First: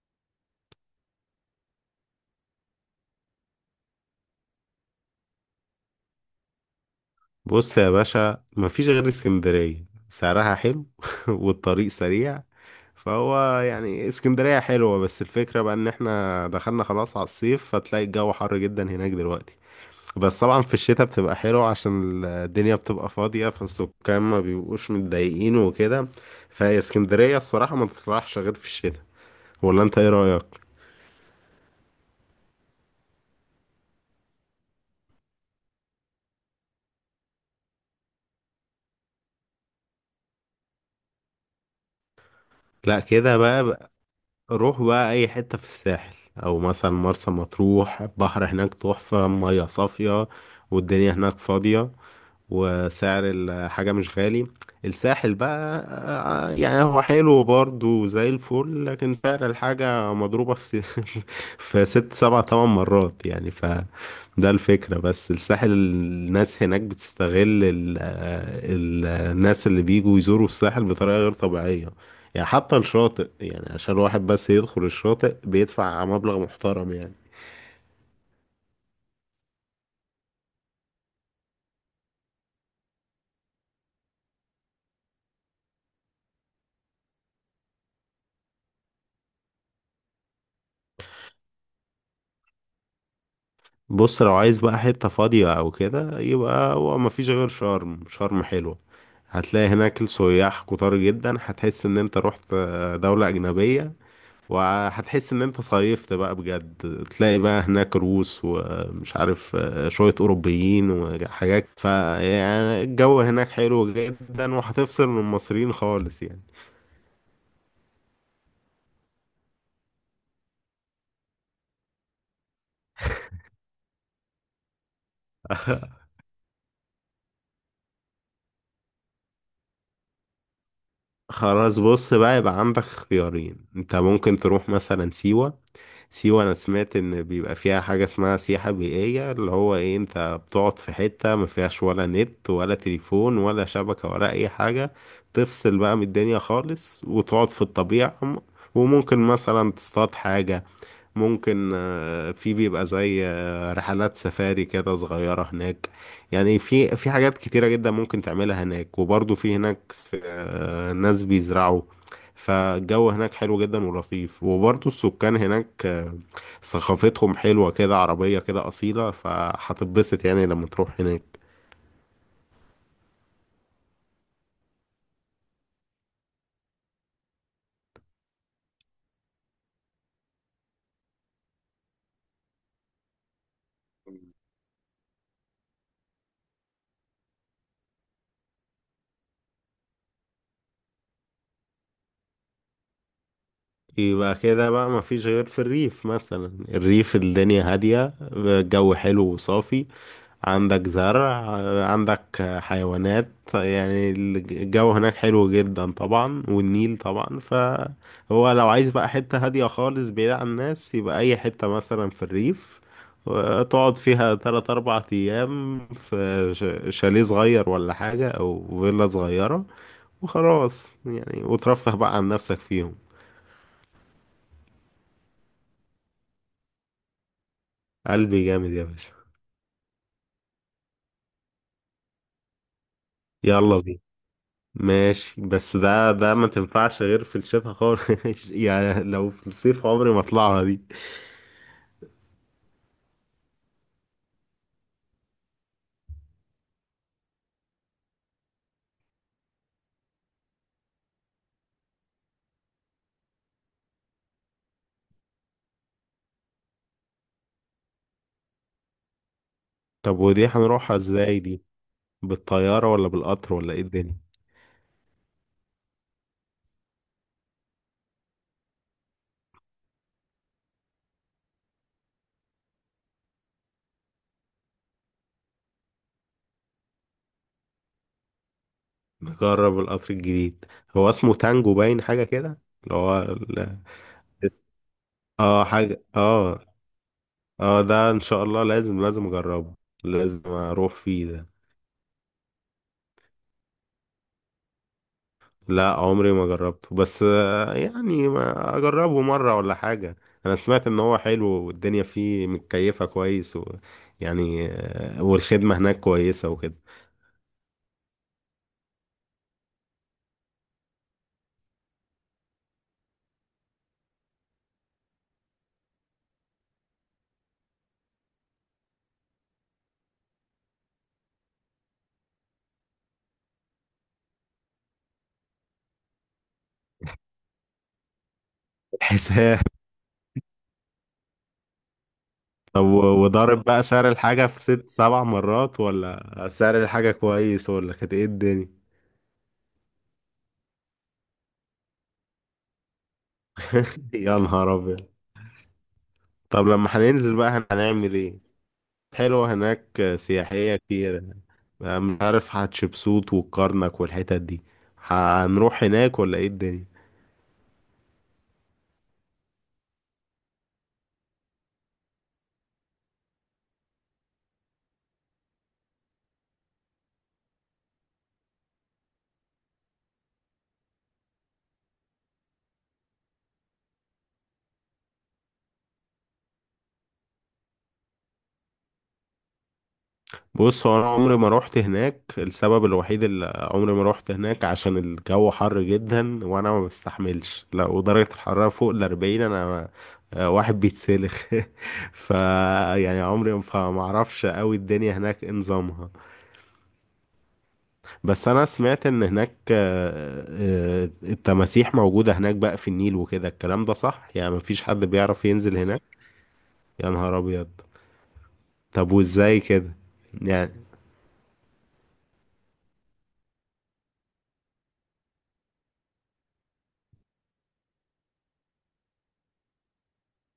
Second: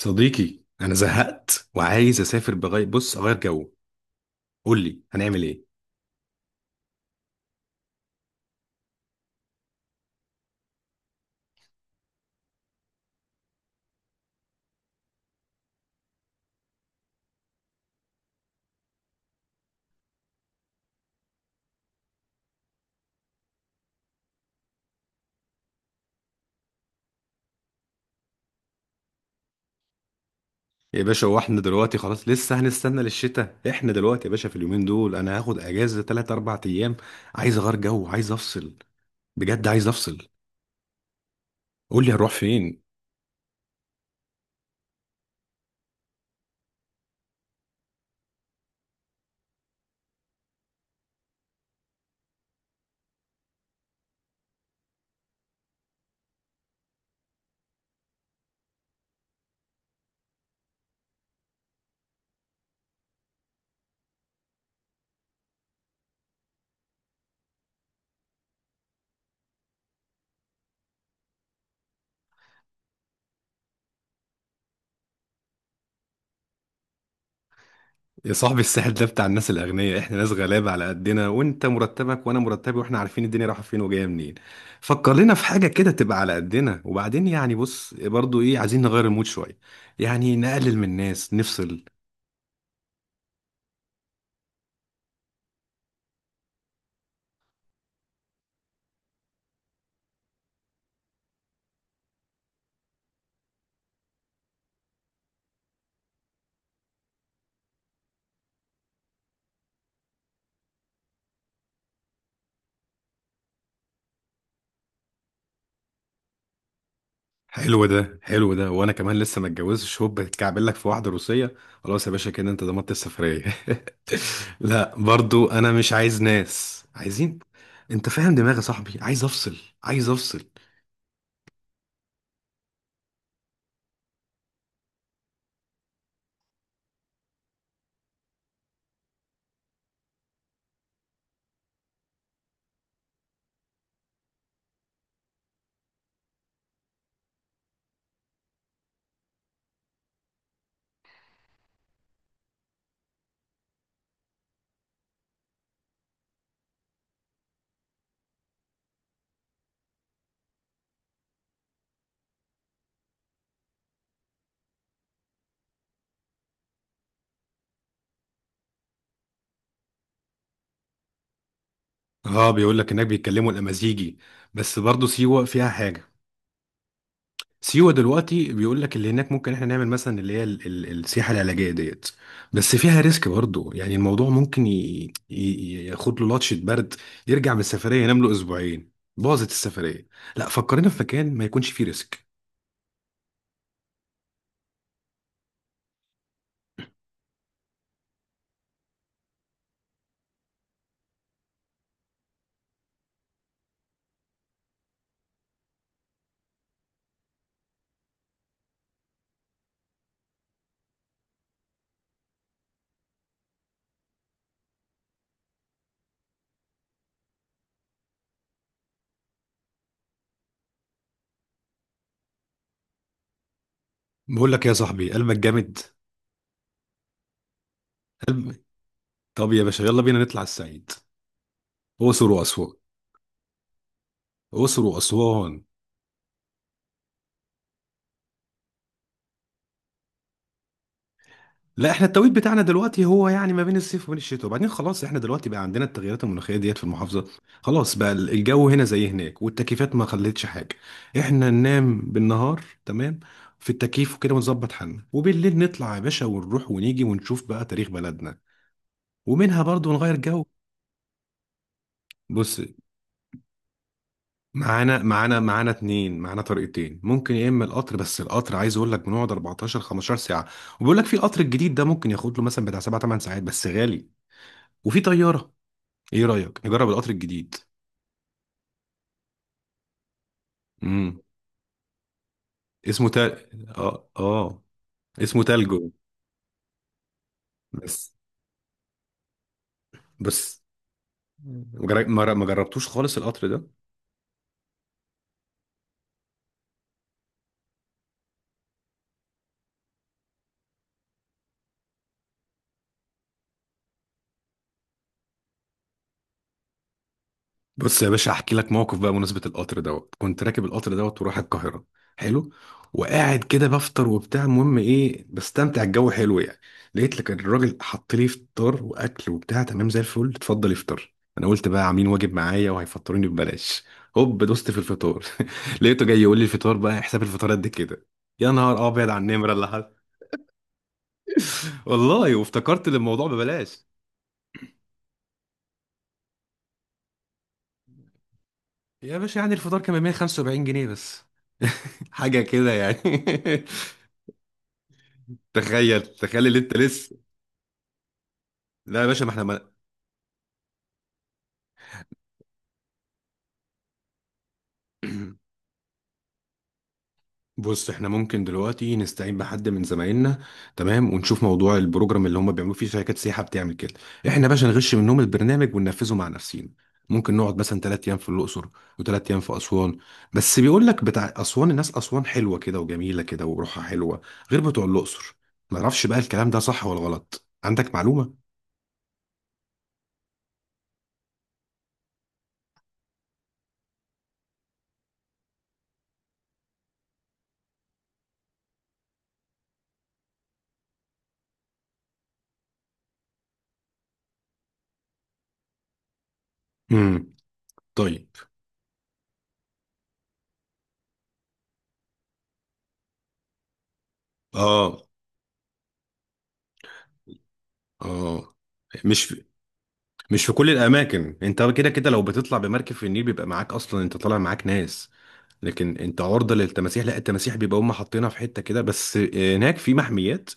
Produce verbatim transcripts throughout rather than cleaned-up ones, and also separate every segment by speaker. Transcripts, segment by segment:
Speaker 1: صديقي انا زهقت وعايز اسافر بغير بص اغير جو. قول لي هنعمل ايه؟
Speaker 2: بص يا باشا، مفيش غير اسكندرية، سعرها حلو. والطريق سريع. فهو يعني اسكندرية حلوة، بس الفكرة بقى ان احنا دخلنا خلاص على الصيف، فتلاقي الجو حر جدا هناك دلوقتي. بس طبعا في الشتاء بتبقى حلوة، عشان الدنيا بتبقى فاضية، فالسكان ما بيبقوش متضايقين وكده. فاسكندرية الصراحة ما تطرحش غير في الشتاء. ولا انت ايه رأيك؟
Speaker 1: يا باشا هو احنا دلوقتي خلاص لسه هنستنى للشتاء؟ احنا دلوقتي يا باشا في اليومين دول انا هاخد اجازه ثلاثة اربعة ايام. عايز اغير جو، عايز افصل. بجد عايز افصل. قول لي هروح فين.
Speaker 2: لا، كده بقى. روح بقى اي حتة في الساحل، او مثلا مرسى مطروح. البحر هناك تحفة، مية صافية، والدنيا هناك فاضية، وسعر الحاجة مش غالي. الساحل بقى آه، يعني هو حلو برضه زي الفل، لكن سعر الحاجة مضروبة في س- في ست سبع تمن مرات يعني. فده الفكرة، بس الساحل الناس هناك بتستغل ال ال الناس اللي بيجوا يزوروا الساحل بطريقة غير طبيعية. يعني حتى الشاطئ، يعني عشان الواحد بس يدخل الشاطئ بيدفع مبلغ محترم يعني.
Speaker 1: يا صاحبي الساحل ده بتاع الناس الاغنياء، احنا ناس غلابه على قدنا، وانت مرتبك وانا مرتبي واحنا عارفين الدنيا رايحه فين وجايه منين. فكر لنا في حاجه كده تبقى على قدنا، وبعدين يعني بص برضو ايه، عايزين نغير المود شويه. يعني نقلل من الناس، نفصل.
Speaker 2: بص، لو عايز بقى حتة فاضية أو كده، يبقى هو مفيش غير شرم. شرم حلوة، هتلاقي هناك السياح كتار جدا، هتحس إن أنت رحت دولة أجنبية، وهتحس إن أنت صيفت بقى بجد. تلاقي بقى هناك روس ومش عارف شوية أوروبيين وحاجات. فيعني الجو هناك حلو جدا، وهتفصل من المصريين خالص يعني.
Speaker 1: حلو ده، حلو ده، وانا كمان لسه ما اتجوزتش، هوب بتكعبل لك في واحده روسيه. خلاص يا باشا كده انت ضمنت السفريه. لا برضو انا مش عايز ناس، عايزين. انت فاهم دماغي يا صاحبي، عايز افصل. عايز افصل.
Speaker 2: خلاص، بص بقى، يبقى عندك اختيارين. أنت ممكن تروح مثلا سيوة. سيوة أنا سمعت إن بيبقى فيها حاجة اسمها سياحة بيئية، اللي هو إيه، أنت بتقعد في حتة ما فيهاش ولا نت ولا تليفون ولا شبكة ولا أي حاجة. تفصل بقى من الدنيا خالص، وتقعد في الطبيعة م- وممكن مثلا تصطاد حاجة. ممكن آه، في بيبقى زي آه، رحلات سفاري كده صغيرة هناك. يعني في في حاجات كتيرة جدا ممكن تعملها هناك. وبرضه في هناك آه، ناس بيزرعوا. فالجو هناك حلو جدا ولطيف، وبرضه السكان هناك آه، ثقافتهم حلوة كده، عربية كده أصيلة، فهتتبسط يعني لما تروح هناك.
Speaker 1: اه، بيقول لك انك بيتكلموا الامازيغي. بس برضو سيوه فيها حاجه. سيوة دلوقتي بيقول لك اللي هناك ممكن احنا نعمل مثلا اللي هي ال- ال- السياحة العلاجية ديت. بس فيها ريسك برضه، يعني الموضوع ممكن ي- ي- ياخد له لطشة برد. يرجع من السفرية ينام له اسبوعين، باظت السفرية. لا، فكرنا في مكان ما يكونش فيه ريسك.
Speaker 2: يبقى كده بقى، مفيش غير في الريف مثلا. الريف الدنيا هادية، الجو حلو وصافي، عندك زرع، عندك حيوانات. يعني الجو هناك حلو جدا طبعا، والنيل طبعا. فهو لو عايز بقى حتة هادية خالص بعيد عن الناس، يبقى أي حتة مثلا في الريف، تقعد فيها تلات أربع أيام في ش- شاليه صغير ولا حاجة، أو فيلا صغيرة. وخلاص يعني، وترفه بقى عن نفسك فيهم.
Speaker 1: بقول لك يا صاحبي قلبك جامد.
Speaker 2: قلبي
Speaker 1: قلب.
Speaker 2: جامد يا باشا.
Speaker 1: طب يا باشا يلا بينا نطلع الصعيد. اقصر واسوان.
Speaker 2: يلا بينا.
Speaker 1: اقصر
Speaker 2: ماشي،
Speaker 1: واسوان.
Speaker 2: بس ده ده ما تنفعش غير في الشتاء خالص. يعني لو في الصيف عمري ما اطلعها دي.
Speaker 1: لا، احنا التوقيت بتاعنا دلوقتي هو يعني ما بين الصيف وبين الشتاء، وبعدين خلاص احنا دلوقتي بقى عندنا التغيرات المناخيه ديت في المحافظه. خلاص بقى ال- الجو هنا زي هناك والتكييفات ما خلتش حاجه. احنا ننام بالنهار تمام في التكييف وكده، ونظبط حالنا، وبالليل نطلع يا باشا ونروح ونيجي ونشوف بقى تاريخ بلدنا. ومنها برضو نغير
Speaker 2: طب
Speaker 1: جو.
Speaker 2: ودي هنروحها ازاي دي؟
Speaker 1: بص،
Speaker 2: بالطيارة ولا بالقطر ولا ايه الدنيا؟
Speaker 1: معانا معانا معانا اتنين، معانا طريقتين ممكن، يا اما القطر، بس القطر عايز اقول لك بنقعد اربعتاشر خمستاشر ساعة ساعه، وبيقول لك في القطر الجديد ده ممكن ياخد له مثلا بتاع سبعة 8 ساعات بس غالي، وفي طياره. ايه رأيك نجرب القطر الجديد؟
Speaker 2: نجرب القطر الجديد. هو
Speaker 1: امم
Speaker 2: اسمه تانجو باين، حاجة كده اللي
Speaker 1: اسمه
Speaker 2: هو
Speaker 1: تل.
Speaker 2: ال-
Speaker 1: اه، اه. اسمه
Speaker 2: اه
Speaker 1: تلجو.
Speaker 2: حاجة، اه. اه، ده
Speaker 1: بس
Speaker 2: ان شاء الله لازم لازم اجربه. لازم
Speaker 1: بس
Speaker 2: اروح فيه ده.
Speaker 1: مجر- ما جر- ما جربتوش خالص القطر ده.
Speaker 2: لا، عمري ما جربته، بس آه، يعني ما اجربه مرة ولا حاجة. انا سمعت ان هو حلو والدنيا فيه متكيفة كويس، و يعني آه، والخدمة هناك كويسة وكده.
Speaker 1: بص يا باشا احكي لك موقف بقى بمناسبة القطر دوت. كنت راكب القطر دوت ورايح القاهرة. حلو. وقاعد كده بفطر وبتاع، المهم ايه، بستمتع، الجو حلو يعني. لقيت لك الراجل حط لي فطار واكل وبتاع تمام زي الفل، اتفضل افطر. انا قلت بقى عاملين واجب معايا وهيفطروني ببلاش. هوب دوست في الفطار. لقيته جاي يقول لي الفطار بقى، حساب الفطار قد كده. يا نهار ابيض على النمرة
Speaker 2: الحساب؟
Speaker 1: اللي حصل. والله
Speaker 2: طب
Speaker 1: وافتكرت إن
Speaker 2: و-
Speaker 1: الموضوع
Speaker 2: وضارب
Speaker 1: ببلاش.
Speaker 2: بقى سعر الحاجة في ست سبع مرات، ولا سعر الحاجة كويس، ولا كانت ايه الدنيا؟
Speaker 1: يا باشا، يعني الفطار كان ب مائة وخمسة وسبعين جنيه بس. حاجة كده يعني.
Speaker 2: يا نهار ابيض.
Speaker 1: تخيل، تخيل اللي
Speaker 2: طب
Speaker 1: انت
Speaker 2: لما
Speaker 1: لسه.
Speaker 2: هننزل بقى هن- هنعمل ايه؟
Speaker 1: لا يا باشا، ما احنا
Speaker 2: حلوة
Speaker 1: ما...
Speaker 2: هناك آه، سياحية كتير. آه، مش عارف هتشبسوت والكرنك والحتت دي، هنروح هناك ولا ايه الدنيا؟
Speaker 1: بص، احنا ممكن دلوقتي نستعين بحد من زمايلنا، تمام، ونشوف موضوع البروجرام اللي هم بيعملوه، فيه شركات سياحة بتعمل كده. احنا يا باشا نغش منهم البرنامج وننفذه مع نفسينا. ممكن نقعد مثلا ثلاث ايام في الاقصر، وثلاث ايام في اسوان. بس بيقول لك بتاع اسوان، الناس اسوان حلوة كده وجميلة كده وروحها حلوة، غير بتوع الاقصر. ما اعرفش بقى الكلام ده صح ولا غلط، عندك معلومة؟
Speaker 2: بص، هو انا عمري ما روحت هناك. السبب الوحيد اللي عمري ما روحت هناك عشان الجو حر جدا وانا ما بستحملش، لا، ودرجة الحرارة فوق الاربعين. انا ما- آه، واحد بيتسلخ. ف يعني عمري ما، فما اعرفش قوي الدنيا هناك إيه نظامها.
Speaker 1: امم طيب.
Speaker 2: بس انا سمعت ان هناك آه، آه، التماسيح موجودة هناك بقى في النيل وكده. الكلام ده صح؟ يعني مفيش حد
Speaker 1: اه،
Speaker 2: بيعرف ينزل هناك؟ يا نهار ابيض.
Speaker 1: اه.
Speaker 2: طب
Speaker 1: مش في
Speaker 2: وازاي كده؟
Speaker 1: مش في كل
Speaker 2: يعني
Speaker 1: الاماكن. انت كده كده لو بتطلع بمركب في النيل بيبقى معاك اصلا، انت طالع معاك ناس. لكن انت عرضة للتماسيح؟ لا، التماسيح بيبقى هم حاطينها في حتة كده بس هناك، في محميات.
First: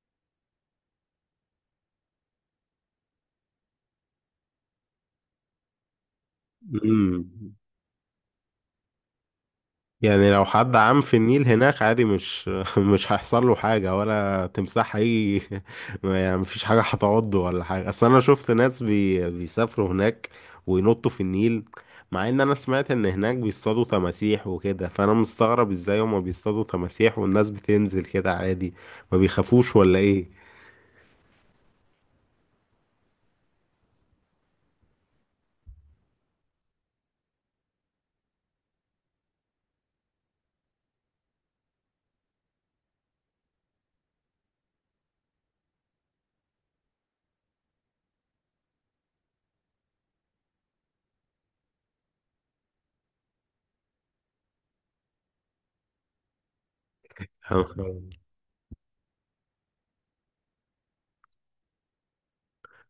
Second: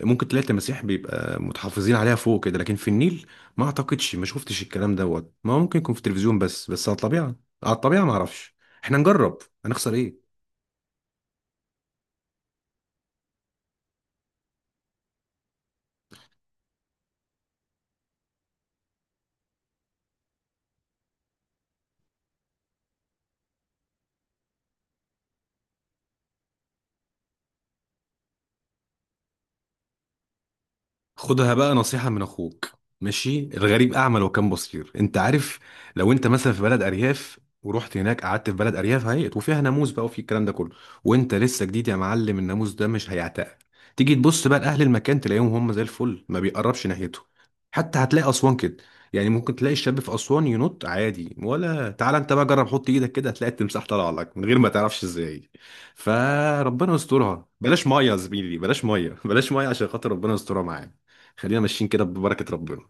Speaker 1: ممكن تلاقي التماسيح بيبقى متحفظين عليها فوق كده، لكن في النيل ما اعتقدش. ما شفتش الكلام دوت. ما هو ممكن يكون في التلفزيون، بس بس على
Speaker 2: مم.
Speaker 1: الطبيعة. على الطبيعة ما اعرفش. احنا نجرب، هنخسر
Speaker 2: يعني
Speaker 1: ايه؟
Speaker 2: لو حد عام في النيل هناك عادي، مش مش هيحصل له حاجة، ولا تمساح هي؟ يعني مفيش حاجة هتعضه ولا حاجة؟ أصل أنا شفت ناس بي... بيسافروا هناك وينطوا في النيل، مع إن أنا سمعت إن هناك بيصطادوا تماسيح وكده. فأنا مستغرب إزاي هما بيصطادوا تماسيح والناس بتنزل كده عادي، ما بيخافوش ولا إيه؟
Speaker 1: خدها بقى نصيحة من أخوك. ماشي، الغريب أعمى لو كان بصير، أنت عارف؟ لو أنت مثلا في بلد أرياف، ورحت هناك قعدت في بلد أرياف هيئت وفيها ناموس بقى وفي الكلام ده كله، وأنت لسه جديد يا معلم، الناموس ده مش هيعتقل. تيجي تبص بقى لأهل المكان تلاقيهم هم زي الفل، ما بيقربش ناحيته. حتى هتلاقي أسوان كده. يعني ممكن تلاقي الشاب في أسوان ينط عادي، ولا تعالى أنت بقى جرب حط إيدك كده، هتلاقي التمساح طالع لك من غير ما تعرفش إزاي. فربنا يسترها، بلاش مية يا زميلي، بلاش مية، بلاش مية عشان خاطر ربنا يسترها معاك. خلينا ماشيين كده ببركة ربنا.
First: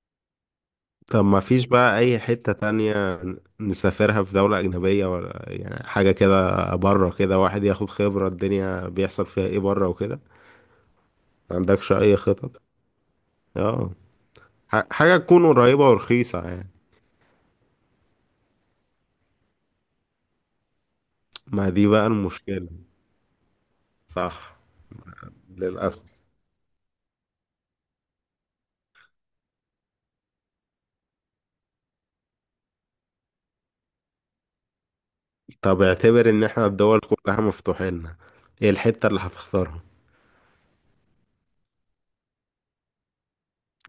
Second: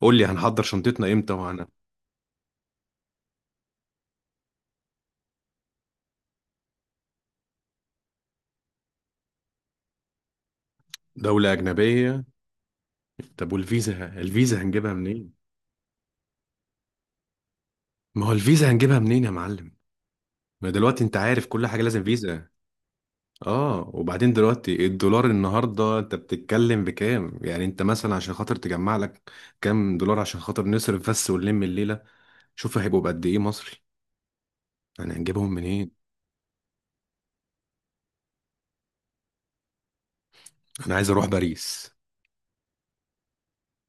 Speaker 1: قول لي هنحضر شنطتنا
Speaker 2: طب
Speaker 1: امتى
Speaker 2: ما
Speaker 1: وهنا.
Speaker 2: فيش بقى أي حتة تانية نسافرها في دولة أجنبية؟ ولا يعني حاجة كده بره كده، واحد ياخد خبرة الدنيا بيحصل فيها إيه بره وكده.
Speaker 1: دولة
Speaker 2: ما عندكش أي
Speaker 1: أجنبية؟
Speaker 2: خطط؟
Speaker 1: طب
Speaker 2: اه،
Speaker 1: والفيزا، الفيزا
Speaker 2: ح-
Speaker 1: هنجيبها
Speaker 2: حاجة
Speaker 1: منين؟
Speaker 2: تكون قريبة ورخيصة يعني.
Speaker 1: ما هو الفيزا هنجيبها منين يا معلم؟ ما دلوقتي انت عارف كل
Speaker 2: ما
Speaker 1: حاجة
Speaker 2: دي
Speaker 1: لازم
Speaker 2: بقى
Speaker 1: فيزا.
Speaker 2: المشكلة.
Speaker 1: اه، وبعدين
Speaker 2: صح،
Speaker 1: دلوقتي الدولار النهاردة
Speaker 2: للأسف.
Speaker 1: انت بتتكلم بكام؟ يعني انت مثلا عشان خاطر تجمع لك كام دولار عشان خاطر نصرف بس ونلم الليلة، شوف هيبقوا بقد ايه مصري، انا هنجيبهم
Speaker 2: طب
Speaker 1: منين؟
Speaker 2: اعتبر إن احنا الدول كلها مفتوحة لنا، إيه الحتة اللي هتختارها؟
Speaker 1: انا عايز اروح باريس.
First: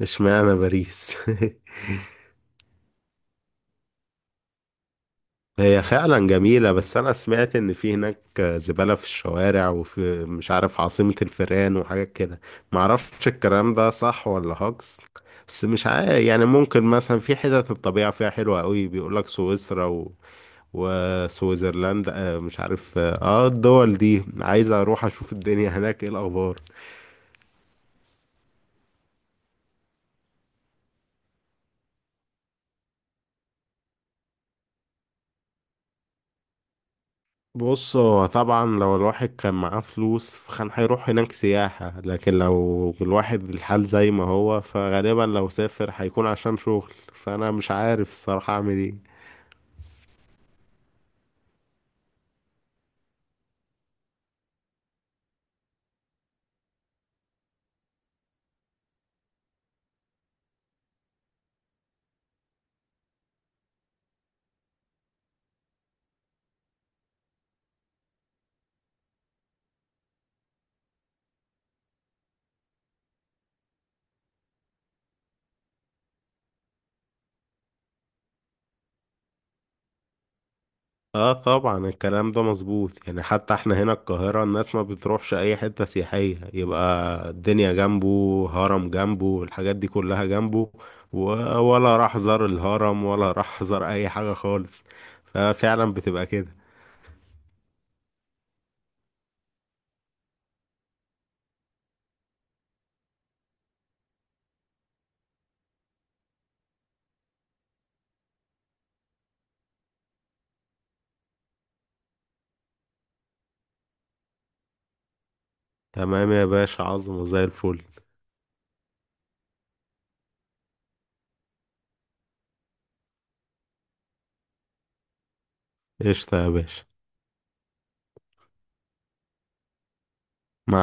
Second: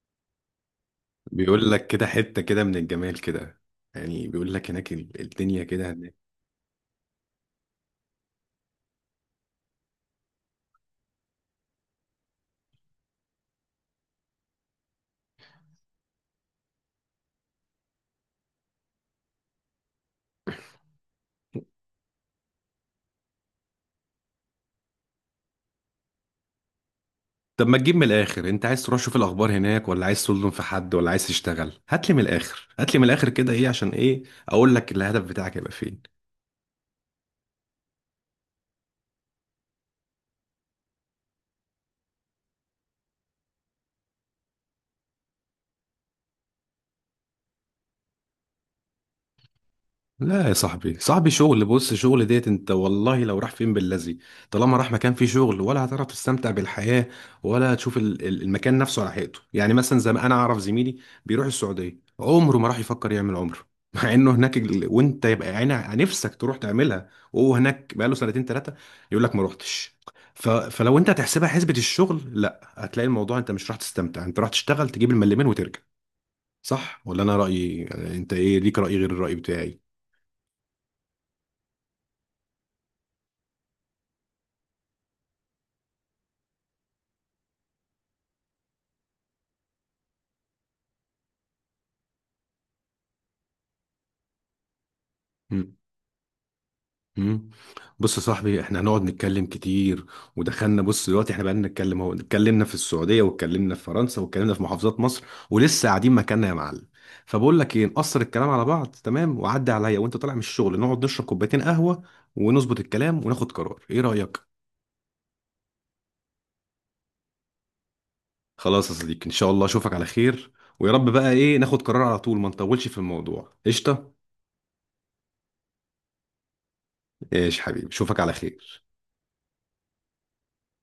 Speaker 2: اشمعنى باريس؟
Speaker 1: بيقول لك كده حتة كده من الجمال كده. يعني بيقول لك هناك ال- الدنيا
Speaker 2: هي
Speaker 1: كده.
Speaker 2: فعلا جميلة، بس أنا سمعت إن في هناك زبالة في الشوارع، وفي مش عارف عاصمة الفئران وحاجات كده. معرفش الكلام ده صح ولا هاكس. بس مش عارف، يعني ممكن مثلا في حتت الطبيعة فيها حلوة قوي، بيقولك سويسرا و... وسويسرلاند، آه، مش عارف، اه، آه، الدول دي عايز أروح أشوف الدنيا هناك إيه الأخبار.
Speaker 1: طب ما تجيب من الاخر، انت عايز تروح شوف الاخبار هناك، ولا عايز تظلم في حد، ولا عايز تشتغل؟ هات لي من الاخر، هات لي من الاخر كده، ايه عشان ايه؟ اقول لك الهدف بتاعك هيبقى فين.
Speaker 2: بص، هو طبعا لو الواحد كان معاه فلوس فكان هيروح هناك سياحة، لكن لو الواحد الحال زي ما هو فغالبا لو سافر هيكون عشان شغل. فأنا مش عارف الصراحة أعمل إيه.
Speaker 1: لا يا صاحبي، صاحبي شغل، بص شغل ديت انت والله لو راح فين باللذي، طالما راح مكان فيه شغل ولا هتعرف تستمتع بالحياة، ولا تشوف ال- ال- المكان نفسه على حقيقته. يعني مثلا زي ما انا اعرف زميلي بيروح السعودية عمره ما راح يفكر يعمل عمره مع انه هناك ال- وانت يبقى عينك نفسك تروح تعملها، وهو هناك بقاله سنتين ثلاثة، يقول لك ما روحتش. ف... فلو انت هتحسبها حسبة الشغل، لا هتلاقي الموضوع انت مش راح تستمتع، انت راح تشتغل تجيب الملمين وترجع. صح ولا انا رأيي؟ انت ايه ليك رأي غير الرأي بتاعي؟
Speaker 2: اه طبعا الكلام ده مظبوط، يعني حتى احنا هنا القاهرة، الناس ما بتروحش أي حتة سياحية. يبقى الدنيا جنبه هرم، جنبه الحاجات دي كلها جنبه، و- ولا راح زار الهرم، ولا راح زار أي حاجة خالص. ففعلا بتبقى كده.
Speaker 1: مم. بص يا صاحبي، احنا هنقعد نتكلم كتير، ودخلنا، بص دلوقتي احنا بقالنا نتكلم اهو، اتكلمنا في السعوديه واتكلمنا في فرنسا واتكلمنا في محافظات مصر، ولسه قاعدين مكاننا يا معلم. فبقول لك ايه، نقصر الكلام على بعض، تمام، وعدي عليا وانت طالع من الشغل نقعد نشرب كوبايتين قهوه ونظبط الكلام وناخد قرار. ايه رايك؟
Speaker 2: تمام يا باشا، عظمة زي الفل.
Speaker 1: خلاص يا صديقي، ان شاء الله اشوفك على خير. ويا رب بقى ايه ناخد قرار على طول ما نطولش في الموضوع. قشطه.
Speaker 2: قشطة يا باشا.
Speaker 1: ايش حبيبي، اشوفك على خير.
Speaker 2: مع